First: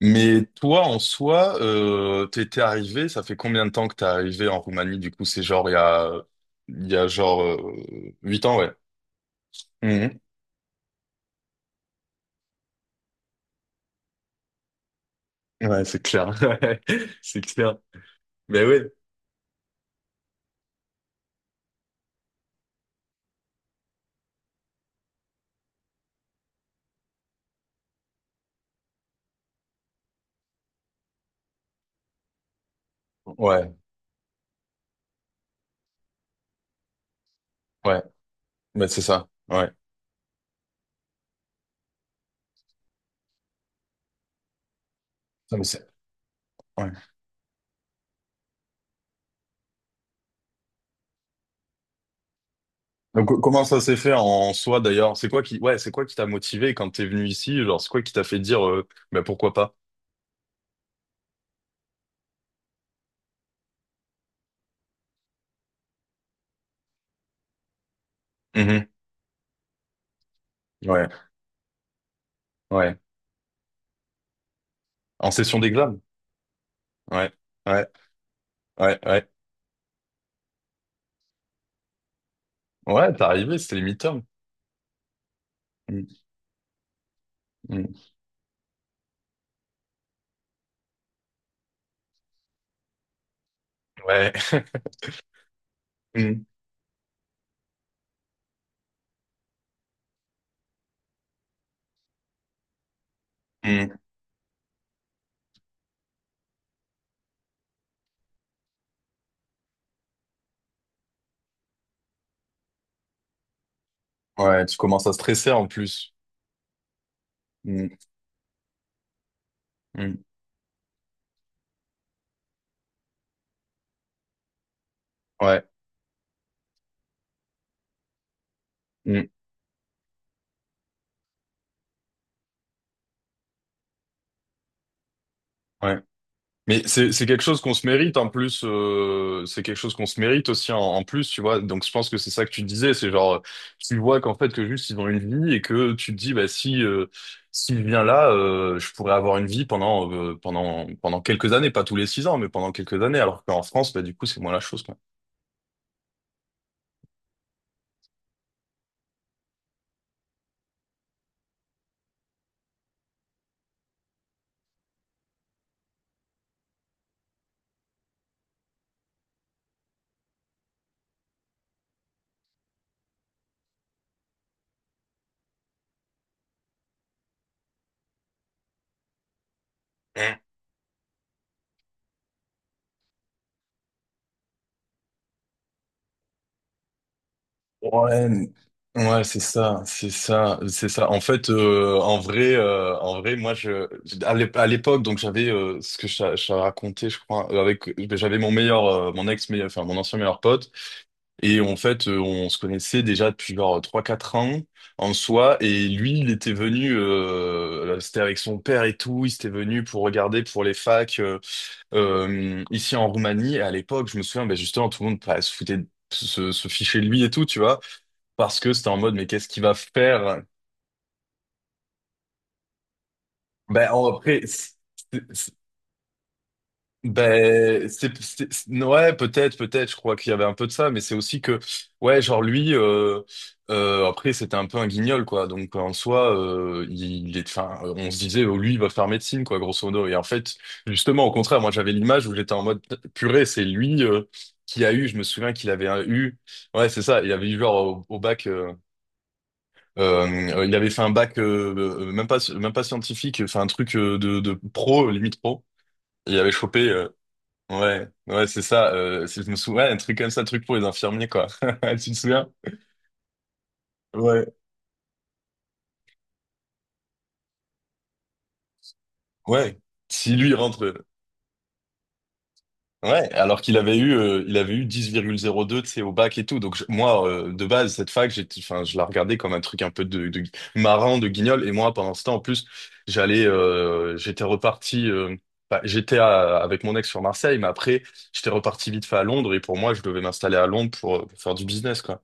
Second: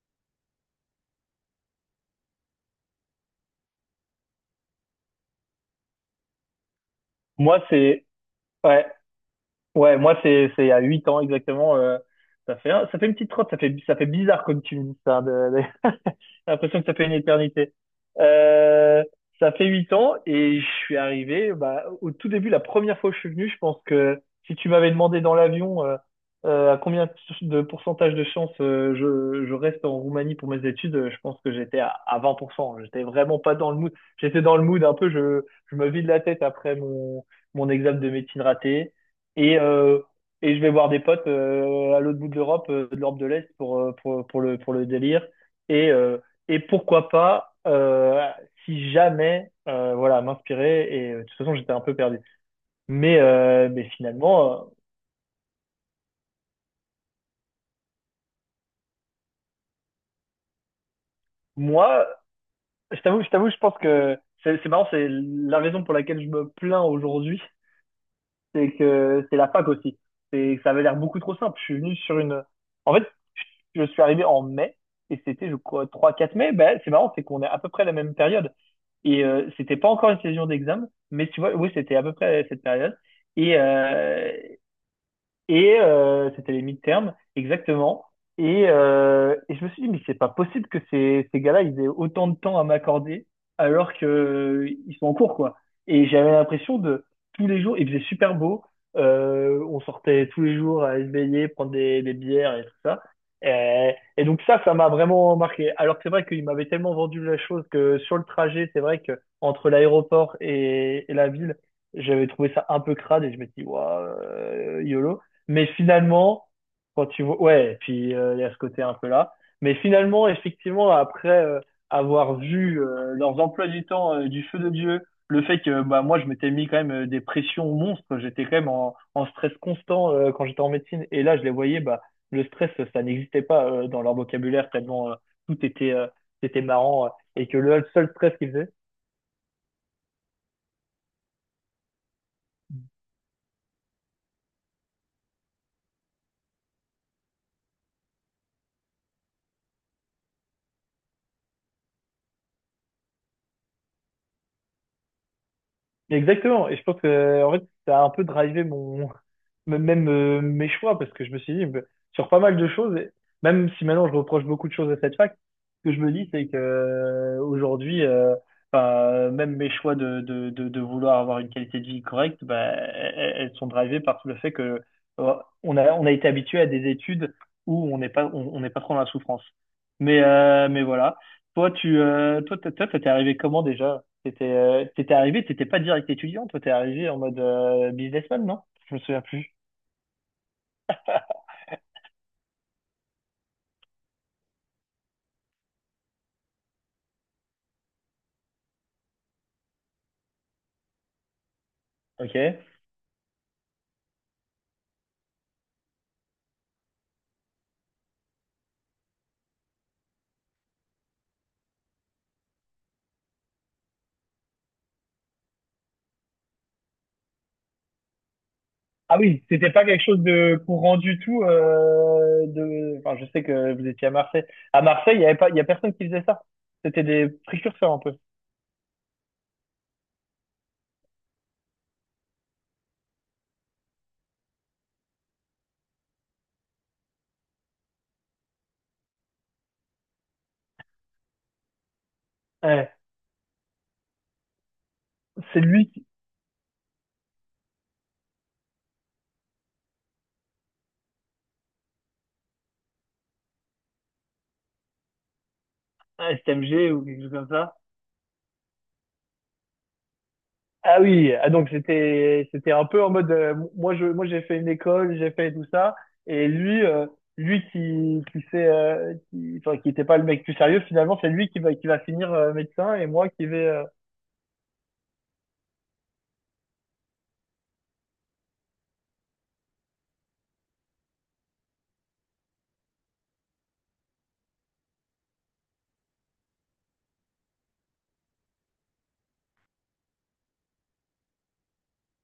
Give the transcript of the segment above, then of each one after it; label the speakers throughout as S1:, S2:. S1: Mais toi, en soi, t'étais arrivé, ça fait combien de temps que t'es arrivé en Roumanie? Du coup, c'est genre il y a genre
S2: Moi, c'est
S1: 8 ans, ouais.
S2: ouais, Ouais,
S1: Mhm.
S2: moi, c'est il y a 8 ans exactement. Ça fait une petite trotte, ça fait bizarre comme tu me dis ça.
S1: Ouais, c'est
S2: J'ai
S1: clair. Ouais,
S2: l'impression que ça fait une
S1: c'est
S2: éternité.
S1: clair. Mais oui.
S2: Euh, Ça fait 8 ans et je suis arrivé, bah, au tout début. La première fois que je suis venu, je pense que si tu m'avais demandé dans l'avion à combien de pourcentage de chance je reste en Roumanie pour mes études, je pense que j'étais à 20%. J'étais vraiment pas dans
S1: Ouais,
S2: le mood. J'étais dans le mood un peu, je me vide la tête après mon examen
S1: ouais.
S2: de médecine
S1: Mais
S2: raté.
S1: c'est ça.
S2: Et,
S1: Ouais.
S2: euh, et je vais voir des potes à l'autre bout de l'Europe, de l'Europe de l'Est, pour le délire.
S1: Ça, mais
S2: Et, euh, et
S1: ouais.
S2: pourquoi pas, si jamais, voilà, m'inspirer. De toute façon, j'étais un peu perdu. Mais,
S1: Donc, comment
S2: euh,
S1: ça
S2: mais
S1: s'est fait en
S2: finalement,
S1: soi, d'ailleurs? Ouais, c'est quoi qui t'a motivé quand t'es venu ici? Genre, c'est quoi qui t'a fait dire, bah, pourquoi pas?
S2: moi, je t'avoue, je pense que c'est marrant, c'est la raison pour laquelle je me plains aujourd'hui, c'est
S1: Mhm.
S2: que c'est la fac aussi. C'est que ça avait l'air
S1: Ouais,
S2: beaucoup trop simple. Je suis venu sur une. En
S1: ouais.
S2: fait, je suis arrivé en mai et
S1: En
S2: c'était, je
S1: session
S2: crois,
S1: d'examen?
S2: 3 4 mai. Ben c'est marrant, c'est
S1: Ouais,
S2: qu'on est à peu près
S1: ouais,
S2: à la même période,
S1: ouais,
S2: et
S1: ouais.
S2: euh, c'était pas encore une saison d'examen, mais tu vois, oui, c'était à peu près cette période.
S1: Ouais, t'es
S2: et
S1: arrivé, c'était les midterms.
S2: euh, C'était les mid-terms, exactement. Et je me suis dit, mais c'est pas possible que ces gars-là, ils aient autant de temps à m'accorder alors que
S1: Ouais.
S2: ils sont en cours, quoi. Et j'avais
S1: Mm,
S2: l'impression de tous les jours, il faisait super beau. On sortait tous les jours à se baigner, prendre des bières et tout ça. Et,
S1: mm.
S2: et donc ça m'a vraiment marqué. Alors que c'est vrai qu'il m'avait tellement vendu la chose que sur le trajet, c'est vrai que entre l'aéroport et la ville, j'avais trouvé ça un peu crade et je me suis dit, waouh,
S1: Ouais, tu commences à
S2: YOLO.
S1: stresser
S2: Mais
S1: en plus.
S2: finalement, quand tu vois, ouais,
S1: Mm,
S2: puis il y a ce côté un peu là. Mais
S1: mm.
S2: finalement, effectivement, après avoir vu leurs emplois du temps du feu de Dieu, le fait
S1: Ouais.
S2: que bah, moi, je m'étais mis quand même des pressions monstres, j'étais quand même en
S1: Mm,
S2: stress constant quand j'étais en médecine. Et là, je les voyais, bah, le stress, ça n'existait pas dans leur vocabulaire, tellement tout était,
S1: ouais.
S2: c'était
S1: Mais
S2: marrant,
S1: c'est quelque
S2: et que
S1: chose qu'on
S2: le
S1: se
S2: seul
S1: mérite en
S2: stress qu'ils
S1: plus.
S2: faisaient.
S1: C'est quelque chose qu'on se mérite aussi en plus, tu vois. Donc je pense que c'est ça que tu disais, c'est genre tu vois qu'en fait que juste ils ont une vie et que tu te dis bah si s'il vient là, je pourrais avoir une vie pendant pendant quelques années, pas tous les 6 ans, mais pendant quelques années. Alors qu'en France, bah du coup c'est moins la chose quoi.
S2: Exactement. Et je pense que, en fait, ça a un peu drivé même mes choix parce que je me suis dit, bah, sur pas mal de choses, et même si maintenant je reproche beaucoup de choses à cette fac, ce que je me dis, c'est que, aujourd'hui, bah, même mes choix de vouloir avoir une qualité de vie correcte, bah, elles sont drivées par tout le fait que, euh, on a été habitué à des études où on n'est pas, on n'est pas trop dans la souffrance. Mais voilà. Toi, t'es arrivé comment déjà? T'étais arrivé, t'étais pas direct étudiant, toi t'es arrivé en mode businessman,
S1: Ouais,
S2: non? Je me souviens
S1: ouais, c'est
S2: plus.
S1: ça, c'est ça, c'est ça. En fait, en vrai, moi, je, à l'époque, donc j'avais ce que je, je t'avais raconté, je crois, avec, j'avais mon meilleur, mon ex, enfin mon ancien meilleur pote, et en fait,
S2: Ok.
S1: on se connaissait déjà depuis genre 3 4 ans en soi, et lui, il était venu, c'était avec son père et tout, il s'était venu pour regarder pour les facs ici en Roumanie. Et à l'époque, je me souviens, ben justement, tout le monde bah, se foutait, se fichait de lui et tout, tu vois. Parce que c'était en mode,
S2: Ah
S1: mais
S2: oui,
S1: qu'est-ce qu'il
S2: c'était
S1: va
S2: pas quelque chose
S1: faire?
S2: de courant du tout. Enfin, je sais que vous étiez à
S1: Après,
S2: Marseille. À Marseille, il y avait pas,
S1: c'est-
S2: il y a personne qui faisait ça. C'était des
S1: ben,
S2: précurseurs un peu.
S1: ouais, peut-être, peut-être, je crois qu'il y avait un peu de ça, mais c'est aussi que, ouais, genre lui, après, c'était un peu un guignol, quoi. Donc, en soi, il est, enfin, on se disait, oh, lui, il va faire médecine, quoi, grosso modo. Et en fait, justement, au contraire, moi, j'avais l'image où j'étais en mode,
S2: Ouais.
S1: purée, c'est lui, qui a eu, je me souviens
S2: C'est
S1: qu'il avait
S2: lui, qui-
S1: eu, ouais, c'est ça, il avait eu genre au bac, il avait fait un bac même pas scientifique, enfin un truc de pro limite pro.
S2: ouais,
S1: Il avait chopé
S2: STMG ou quelque chose comme ça.
S1: ouais ouais c'est ça. Si je me souviens, ouais, un truc comme ça, un truc pour les
S2: Ah
S1: infirmiers
S2: oui,
S1: quoi.
S2: ah donc
S1: Tu te souviens?
S2: c'était un peu en mode moi j'ai
S1: Ouais
S2: fait une école, j'ai fait tout ça et lui lui qui s'est qui, enfin
S1: ouais.
S2: qui était pas le
S1: Si
S2: mec
S1: lui il
S2: plus sérieux
S1: rentre.
S2: finalement, c'est lui qui va finir médecin et moi
S1: Ouais,
S2: qui
S1: alors
S2: vais
S1: qu'il avait eu, il avait eu 10,02 tu sais, au bac et tout. Donc moi, de base, cette fac, j'étais, enfin, je la regardais comme un truc un peu de, marrant, de guignol. Et moi, pendant ce temps, en plus, j'allais, j'étais reparti, bah, avec mon ex sur Marseille, mais après, j'étais reparti vite fait à Londres. Et pour moi, je devais m'installer à Londres pour faire du business, quoi.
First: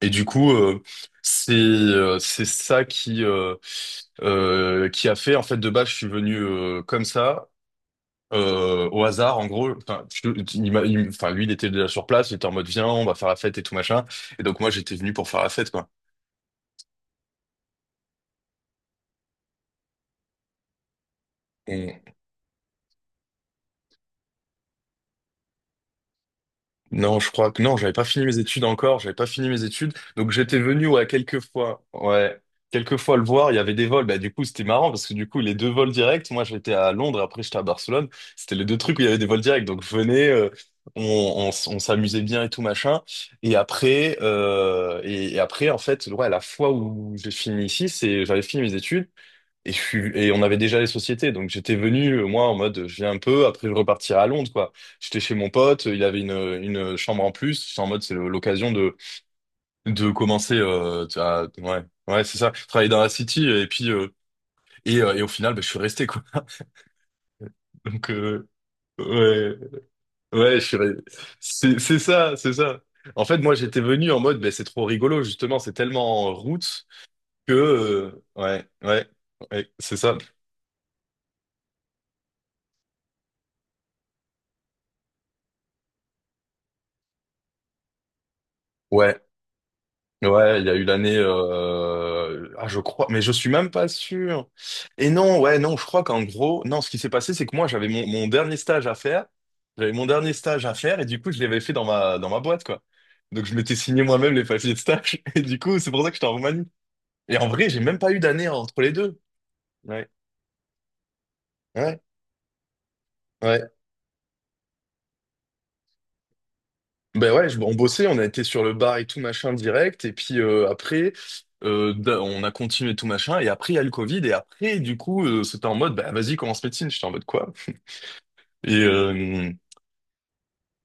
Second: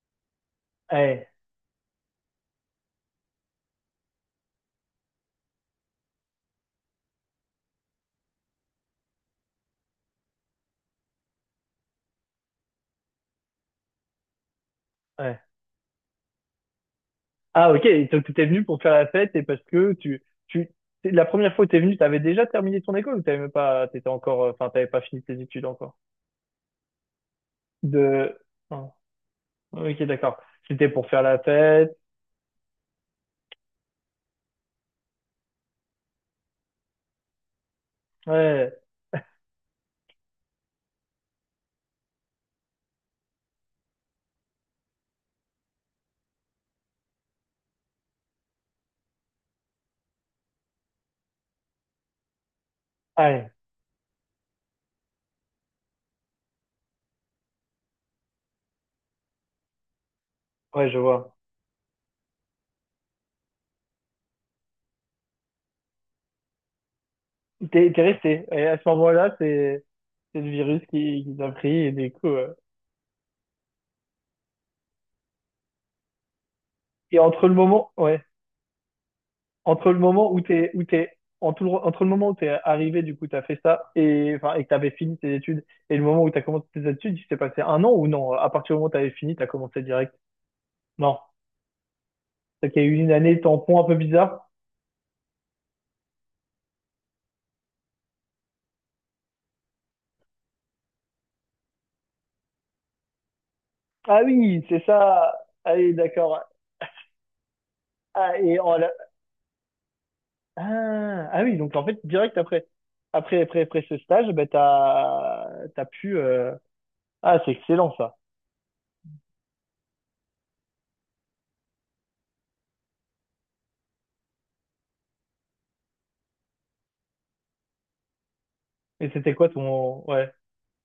S1: Et du coup,
S2: ouais,
S1: c'est ça qui a fait, en fait, de base, je suis venu comme ça au hasard, en gros, enfin, enfin, lui, il était déjà sur place, il était en mode, viens, on va faire la fête et tout machin. Et donc, moi, j'étais venu pour
S2: ouais.
S1: faire la fête, quoi.
S2: Ah OK, donc tu t'es venu pour faire la fête et parce que la première fois que t'es venu, t'avais déjà terminé ton école ou t'avais même pas t'étais encore enfin t'avais pas fini tes études encore.
S1: Non, je crois que non, j'avais pas fini
S2: De
S1: mes études
S2: Ah,
S1: encore, j'avais pas fini mes études.
S2: OK,
S1: Donc
S2: d'accord.
S1: j'étais venu
S2: C'était pour faire la fête.
S1: ouais, quelques fois le voir, il y avait des vols. Bah du coup, c'était marrant parce que du coup, les deux vols directs, moi j'étais à Londres, après j'étais à Barcelone, c'était les deux
S2: Ouais.
S1: trucs où il y avait des vols directs. Donc je venais, on, on s'amusait bien et tout machin. Et après en fait, ouais, la fois où j'ai fini ici, c'est j'avais fini mes études et, et on avait déjà les sociétés, donc j'étais venu, moi, en mode, je viens un peu,
S2: Ouais,
S1: après je repartirai à Londres, quoi. J'étais chez mon pote, il avait une chambre en plus, j'étais en mode, l'occasion de, commencer,
S2: ouais, je
S1: tu
S2: vois.
S1: ouais, ouais, c'est ça, travailler dans la city, et puis, et au final, bah, je suis resté, quoi.
S2: T'es
S1: Donc,
S2: resté. Et à ce moment-là,
S1: ouais,
S2: c'est le
S1: ouais,
S2: virus qui t'a pris
S1: c'est,
S2: et du coup.
S1: c'est ça. En fait, moi, j'étais venu en mode, bah, c'est trop rigolo, justement, c'est tellement en route
S2: Et entre
S1: que,
S2: le moment, ouais,
S1: ouais, ouais, ouais,
S2: entre
S1: c'est
S2: le
S1: ça.
S2: moment où t'es où t'es entre le moment où t'es arrivé, du coup, t'as fait ça et enfin que t'avais fini tes études et le moment où t'as commencé tes études, il s'est passé un an ou non? À partir du moment où t'avais
S1: Ouais.
S2: fini, t'as commencé direct.
S1: Ouais, il y a eu l'année,
S2: Non,
S1: ah,
S2: donc
S1: je
S2: il y a eu
S1: crois,
S2: une
S1: mais je
S2: année
S1: suis même
S2: tampon
S1: pas
S2: un peu
S1: sûr.
S2: bizarre.
S1: Et non, ouais, non, je crois qu'en gros, non, ce qui s'est passé, c'est que moi, j'avais mon dernier stage à faire. J'avais mon dernier stage à faire et du coup, je l'avais fait dans ma boîte, quoi. Donc, je m'étais signé
S2: Ah
S1: moi-même les
S2: oui,
S1: papiers de
S2: c'est
S1: stage
S2: ça.
S1: et du
S2: Ah
S1: coup, c'est
S2: oui,
S1: pour ça que j'étais en
S2: d'accord.
S1: Roumanie. Et en vrai, j'ai même pas eu
S2: Ah
S1: d'année
S2: et en
S1: entre les
S2: la-
S1: deux. Ouais.
S2: ah oui, donc en fait
S1: Ouais.
S2: direct après après après
S1: Ouais.
S2: après ce stage, ben t'as pu
S1: Ben
S2: Ah,
S1: ouais,
S2: c'est
S1: on
S2: excellent
S1: bossait,
S2: ça.
S1: on a été sur le bar et tout machin direct, et puis après, on a continué tout machin, et après il y a le Covid, et après du coup c'était en mode, bah vas-y commence médecine, j'étais en mode quoi? Et
S2: Et c'était quoi ton, ouais,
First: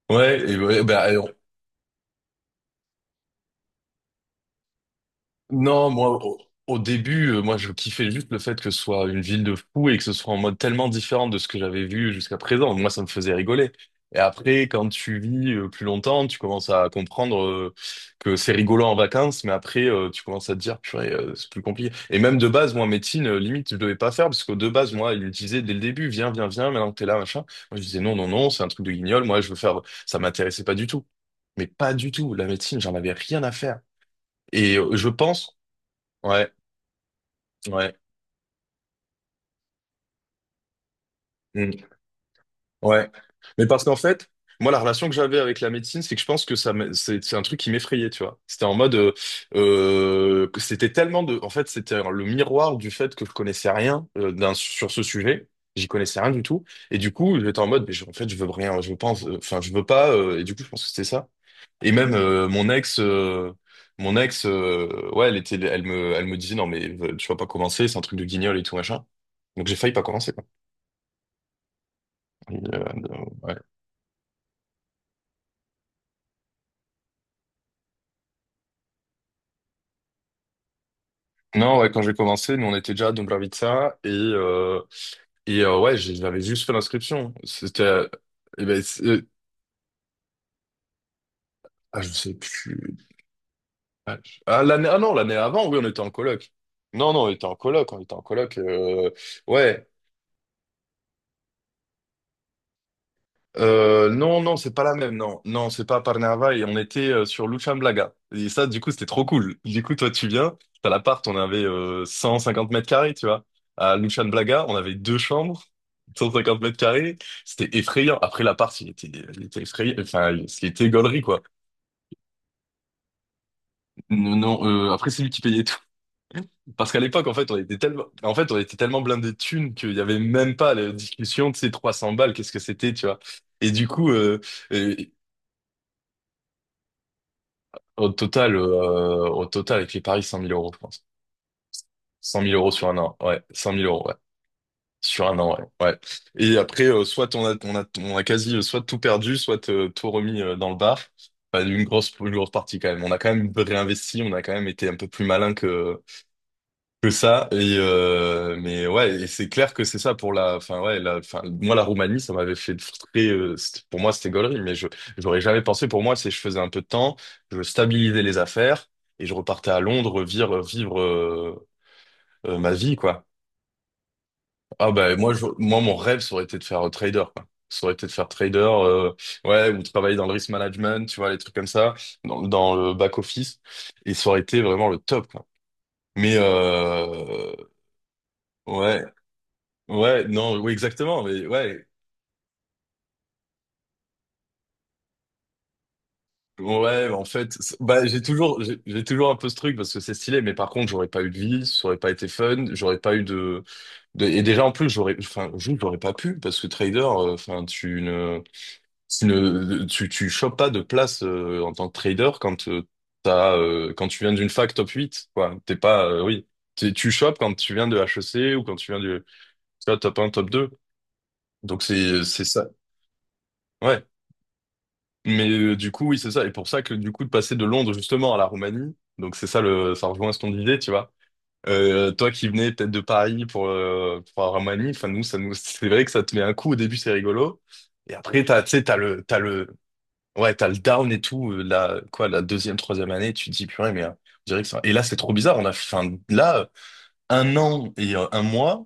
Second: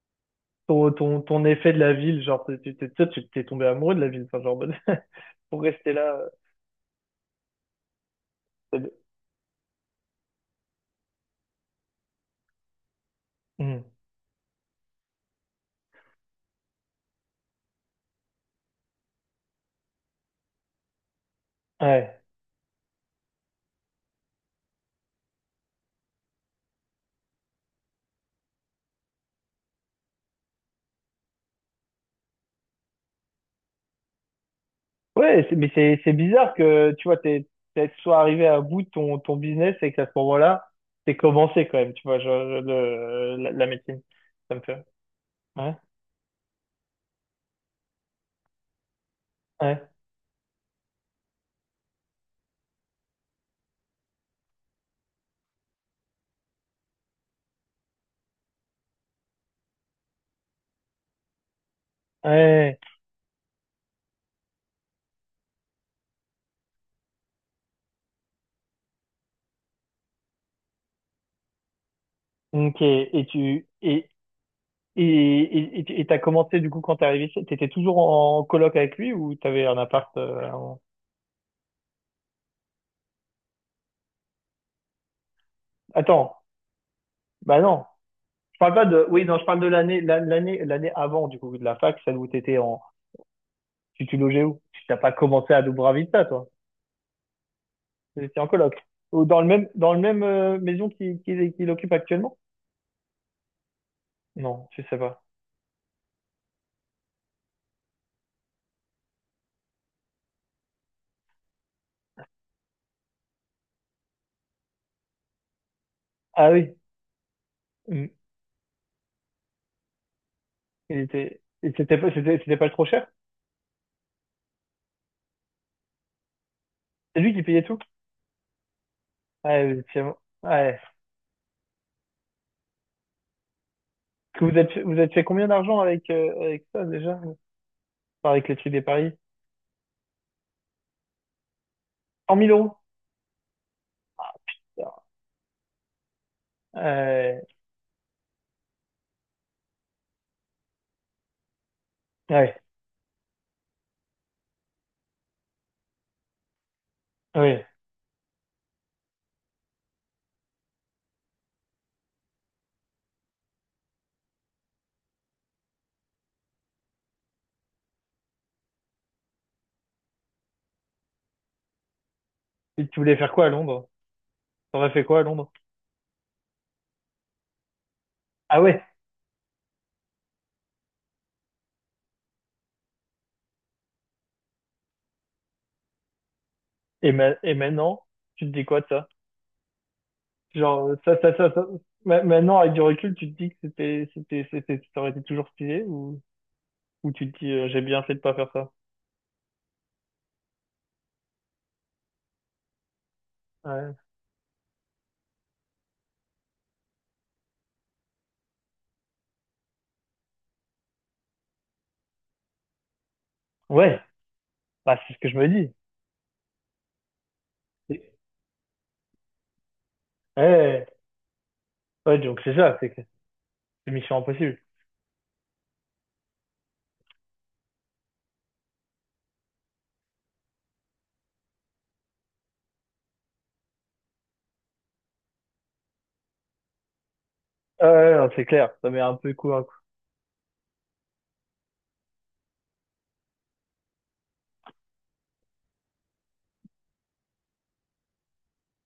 S1: ouais, et ouais,
S2: ton,
S1: bah,
S2: ton, ton effet de la ville? Genre, toi, tu t'es tombé amoureux de la ville, enfin, genre, pour
S1: non,
S2: rester là.
S1: moi, au début, moi, je kiffais juste le fait que ce
S2: euh,
S1: soit une ville de fous et que ce soit en mode tellement différent de ce que j'avais vu jusqu'à présent. Moi, ça me faisait rigoler.
S2: Hmm.
S1: Et après, quand tu vis plus longtemps, tu commences à comprendre que c'est rigolo en vacances, mais après, tu commences à te dire, purée, c'est plus compliqué. Et
S2: Ouais.
S1: même de base, moi, en médecine, limite, je devais pas faire, parce que de base, moi, il me disait dès le début, viens, viens, viens, maintenant que t'es là, machin. Moi, je disais, non, non, non, c'est un truc de guignol, moi, je veux faire, ça m'intéressait pas du tout. Mais pas du tout. La médecine, j'en avais rien à faire. Et je
S2: Ouais, c'est-
S1: pense,
S2: mais c'est c'est
S1: ouais,
S2: bizarre que tu vois, t'es
S1: ouais,
S2: soit arrivé à bout de ton business et qu'à ce moment-là, t'es commencé quand
S1: mm,
S2: même, tu vois, genre,
S1: ouais.
S2: le, la,
S1: Mais
S2: la
S1: parce qu'en
S2: médecine.
S1: fait,
S2: Ça me
S1: moi, la
S2: fait.
S1: relation que j'avais avec la
S2: Ouais.
S1: médecine, c'est que je pense que ça, c'est un truc qui m'effrayait, tu vois. C'était en mode,
S2: Ouais.
S1: que c'était tellement de, en fait, c'était le miroir du fait que je connaissais rien sur ce sujet. J'y connaissais rien du tout. Et du coup, j'étais en mode, mais en fait, je veux rien, je veux pas, enfin, je veux pas. Et du coup, je pense que c'était ça. Et même mon
S2: Ouais.
S1: ex, ouais, elle était, elle me disait, non, mais tu vas pas commencer, c'est un truc de guignol et tout machin. Donc j'ai failli pas commencer. Et,
S2: Ok, et
S1: ouais.
S2: tu et tu- et t'as commencé du coup quand t'es arrivé, t'étais toujours en coloc avec lui ou t'avais un appart avant.
S1: Non, ouais, quand j'ai commencé, nous on était déjà à Dobrovica et ouais,
S2: Attends,
S1: j'avais juste fait l'inscription.
S2: bah
S1: C'était
S2: non, je
S1: eh
S2: parle
S1: ben,
S2: pas de. Oui, non, je parle de l'année l'année avant du coup de la fac,
S1: ah je
S2: celle où
S1: sais
S2: t'étais en.
S1: plus.
S2: Tu
S1: Ah,
S2: logeais où? Tu
S1: l'année
S2: t'as
S1: ah
S2: pas
S1: non, l'année
S2: commencé à
S1: avant, oui, on était en
S2: Dubravista, toi?
S1: coloc. Non, non, on était en coloc, on était en
S2: T'étais en
S1: coloc.
S2: coloc ou dans le même
S1: Ouais,
S2: maison qu'il occupe actuellement?
S1: Non, non,
S2: Non,
S1: c'est
S2: je
S1: pas la
S2: sais
S1: même,
S2: pas.
S1: non. Non, c'est pas à Parnava et on était sur Luchamblaga. Et ça, du coup, c'était trop cool. Du coup, toi, tu viens, t'as l'appart, on avait 150 mètres carrés, tu vois. À Luchamlaga, on avait deux chambres, cent
S2: Ah
S1: cinquante
S2: oui.
S1: mètres carrés. C'était
S2: Hmm.
S1: effrayant. Après, l'appart, il était effrayant. Enfin, il était gaulerie, quoi.
S2: C'était pas trop cher?
S1: Non, non, après, c'est lui qui payait tout. Parce qu'à
S2: C'est
S1: l'époque, en
S2: lui qui
S1: fait,
S2: payait tout?
S1: en fait, on était tellement blindés de
S2: Ouais,
S1: thunes qu'il y
S2: effectivement.
S1: avait même pas
S2: Ouais.
S1: la discussion de ces 300 balles, qu'est-ce que c'était, tu vois. Et du coup,
S2: Que vous êtes,
S1: euh,
S2: vous êtes fait combien d'argent avec ça déjà? Enfin,
S1: au
S2: avec
S1: total,
S2: les trucs des paris?
S1: au total, avec les paris, 100 000 euros, je pense. Cent
S2: 100
S1: mille
S2: 000
S1: euros
S2: euros?
S1: sur 1 an, ouais. 100 000 euros, ouais. Sur un an, ouais. Ouais. Et après, soit
S2: Euh,
S1: on a, on a quasi, soit tout perdu, soit tout remis dans le bar. Enfin, une grosse
S2: ouais,
S1: partie quand même. On a quand même réinvesti, on a quand même été un peu plus malin que ça
S2: ouais.
S1: et mais ouais et c'est clair que c'est ça pour la enfin ouais la enfin moi la Roumanie ça m'avait fait très pour moi c'était gaulerie mais je j'aurais jamais pensé pour moi c'est je faisais un peu de temps je stabilisais les affaires et je repartais à Londres vivre ma
S2: Et
S1: vie
S2: tu voulais
S1: quoi
S2: faire quoi à Londres? T'aurais
S1: ah
S2: fait
S1: bah
S2: quoi à
S1: moi je,
S2: Londres?
S1: moi mon rêve ça aurait été de faire trader quoi ça aurait été de faire trader
S2: Ah ouais.
S1: ouais ou travailler dans le risk management tu vois les trucs comme ça dans le back office et ça aurait été vraiment le top quoi mais
S2: Et maintenant, tu te dis quoi de
S1: ouais
S2: ça?
S1: ouais, non, oui,
S2: Genre, euh, ça,
S1: exactement.
S2: ça,
S1: Mais
S2: ça, ça.
S1: ouais,
S2: Maintenant, avec du recul, tu te dis que c'était, ça aurait été toujours stylé, ou,
S1: ouais,
S2: ou
S1: en
S2: tu te dis,
S1: fait,
S2: j'ai bien
S1: bah,
S2: fait de pas faire ça?
S1: j'ai toujours un peu ce truc parce que c'est stylé, mais par contre, j'aurais pas eu de vie, ça aurait pas été fun, j'aurais pas eu de,
S2: Ouais.
S1: et déjà, en plus, j'aurais, enfin, je j'aurais pas pu parce que trader, enfin, tu ne, tu ne, tu chopes pas de place, en tant que trader quand, t'as,
S2: Ouais.
S1: quand tu viens d'une fac top
S2: Bah, c'est ce que
S1: 8
S2: je me
S1: quoi.
S2: dis.
S1: T'es pas, oui, tu chopes quand tu viens de HEC ou quand tu viens du, tu vois, top un
S2: Ouais. Ouais,
S1: top 2
S2: ouais.
S1: donc,
S2: Ouais,
S1: c'est,
S2: donc
S1: c'est
S2: c'est
S1: ça.
S2: ça, c'est que c'est
S1: Ouais.
S2: mission impossible.
S1: Mais du coup, oui, c'est ça. Et pour ça que du coup, de passer de Londres justement à la Roumanie, donc c'est ça le, ça rejoint ce qu'on disait, tu vois. Toi qui venais peut-être de Paris pour la Roumanie, enfin nous, ça nous, c'est vrai que ça te met un coup au début, c'est rigolo.
S2: Ouais,
S1: Et
S2: ouais, non,
S1: après,
S2: c'est
S1: t'as, tu
S2: clair.
S1: sais,
S2: Ça
S1: t'as
S2: met un
S1: le,
S2: peu coup à coup.
S1: ouais, t'as le down et tout. La deuxième, troisième année, tu te dis purée, mais on dirait que ça. Et là, c'est trop bizarre. On a, enfin, là, 1 an et 1 mois,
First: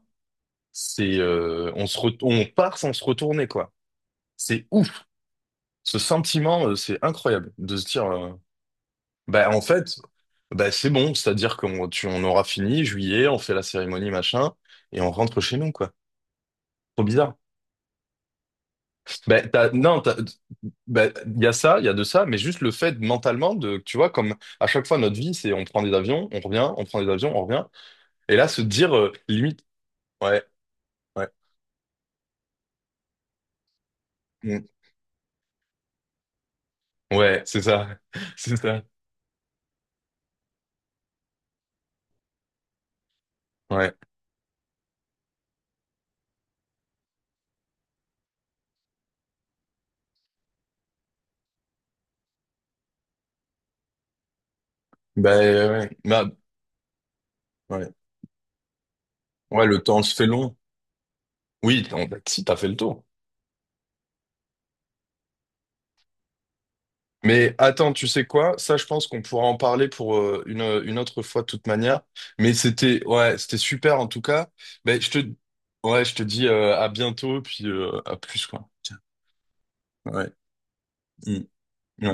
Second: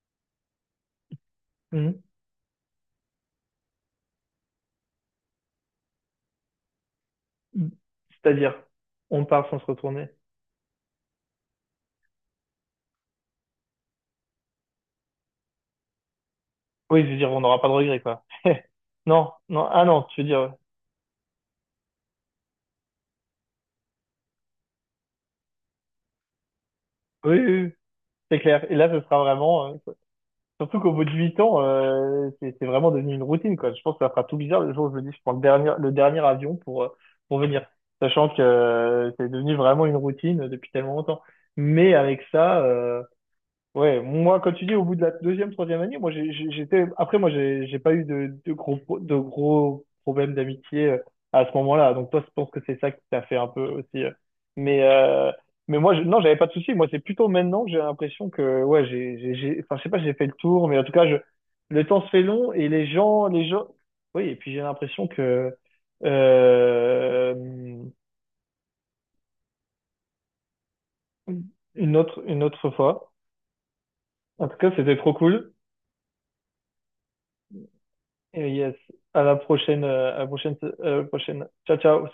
S1: c'est,
S2: Mmh.
S1: on part sans se retourner, quoi. C'est ouf. Ce sentiment, c'est incroyable de se dire.
S2: C'est-à-dire, on part
S1: Bah,
S2: sans
S1: en
S2: se
S1: fait,
S2: retourner.
S1: bah, c'est bon, c'est-à-dire on aura fini, juillet, on fait la cérémonie, machin, et on rentre chez nous, quoi.
S2: Oui,
S1: Trop
S2: je veux dire,
S1: bizarre.
S2: on n'aura pas de regrets, quoi. Non,
S1: Bah,
S2: non,
S1: t'as-
S2: ah
S1: non,
S2: non,
S1: t'as-
S2: tu veux dire,
S1: bah, il y a ça, il y a de ça, mais juste le fait mentalement de, tu vois, comme à chaque fois notre vie, c'est on prend des avions, on revient, on prend des avions,
S2: oui,
S1: on
S2: oui,
S1: revient,
S2: oui,
S1: et
S2: c'est
S1: là, se
S2: clair. Et là,
S1: dire,
S2: ce sera
S1: limite,
S2: vraiment,
S1: ouais,
S2: surtout qu'au bout de
S1: ouais,
S2: 8 ans, c'est vraiment devenu une routine, quoi. Je pense que ça fera tout
S1: mm,
S2: bizarre le jour où je me dis, je prends le dernier avion pour
S1: ouais, c'est
S2: venir.
S1: ça,
S2: Sachant que
S1: c'est ça,
S2: c'est devenu vraiment une routine depuis tellement longtemps. Mais avec ça,
S1: ouais.
S2: Ouais, moi, quand tu dis au bout de la deuxième, troisième année, moi, j'étais. Après, moi, j'ai pas eu de gros, de gros problèmes d'amitié, à ce moment-là. Donc, toi, je pense que c'est ça qui t'a fait un peu aussi. Mais, euh,
S1: Bah,
S2: mais moi,
S1: ouais,
S2: je... non,
S1: bah,
S2: j'avais pas de souci. Moi, c'est plutôt maintenant que j'ai
S1: ouais,
S2: l'impression que, ouais,
S1: ouais,
S2: enfin,
S1: le
S2: je sais pas,
S1: temps se
S2: j'ai fait
S1: fait
S2: le
S1: long.
S2: tour, mais en tout cas, je...
S1: Oui,
S2: Le temps se fait
S1: si,
S2: long
S1: t'as fait
S2: et
S1: le
S2: les
S1: tour.
S2: gens, les gens. Oui, et puis j'ai l'impression que euh...
S1: Mais attends, tu sais quoi? Ça, je pense qu'on pourra en parler pour une autre fois de toute manière.
S2: une
S1: Mais
S2: autre
S1: c'était
S2: fois.
S1: ouais, c'était super en tout
S2: En
S1: cas.
S2: tout cas, c'était
S1: Ben, je
S2: trop
S1: te
S2: cool.
S1: ouais, je te dis à bientôt puis à plus
S2: Et
S1: quoi.
S2: yes, à la prochaine, à la
S1: Ouais.
S2: prochaine, à la prochaine. Ciao, ciao.
S1: Mm.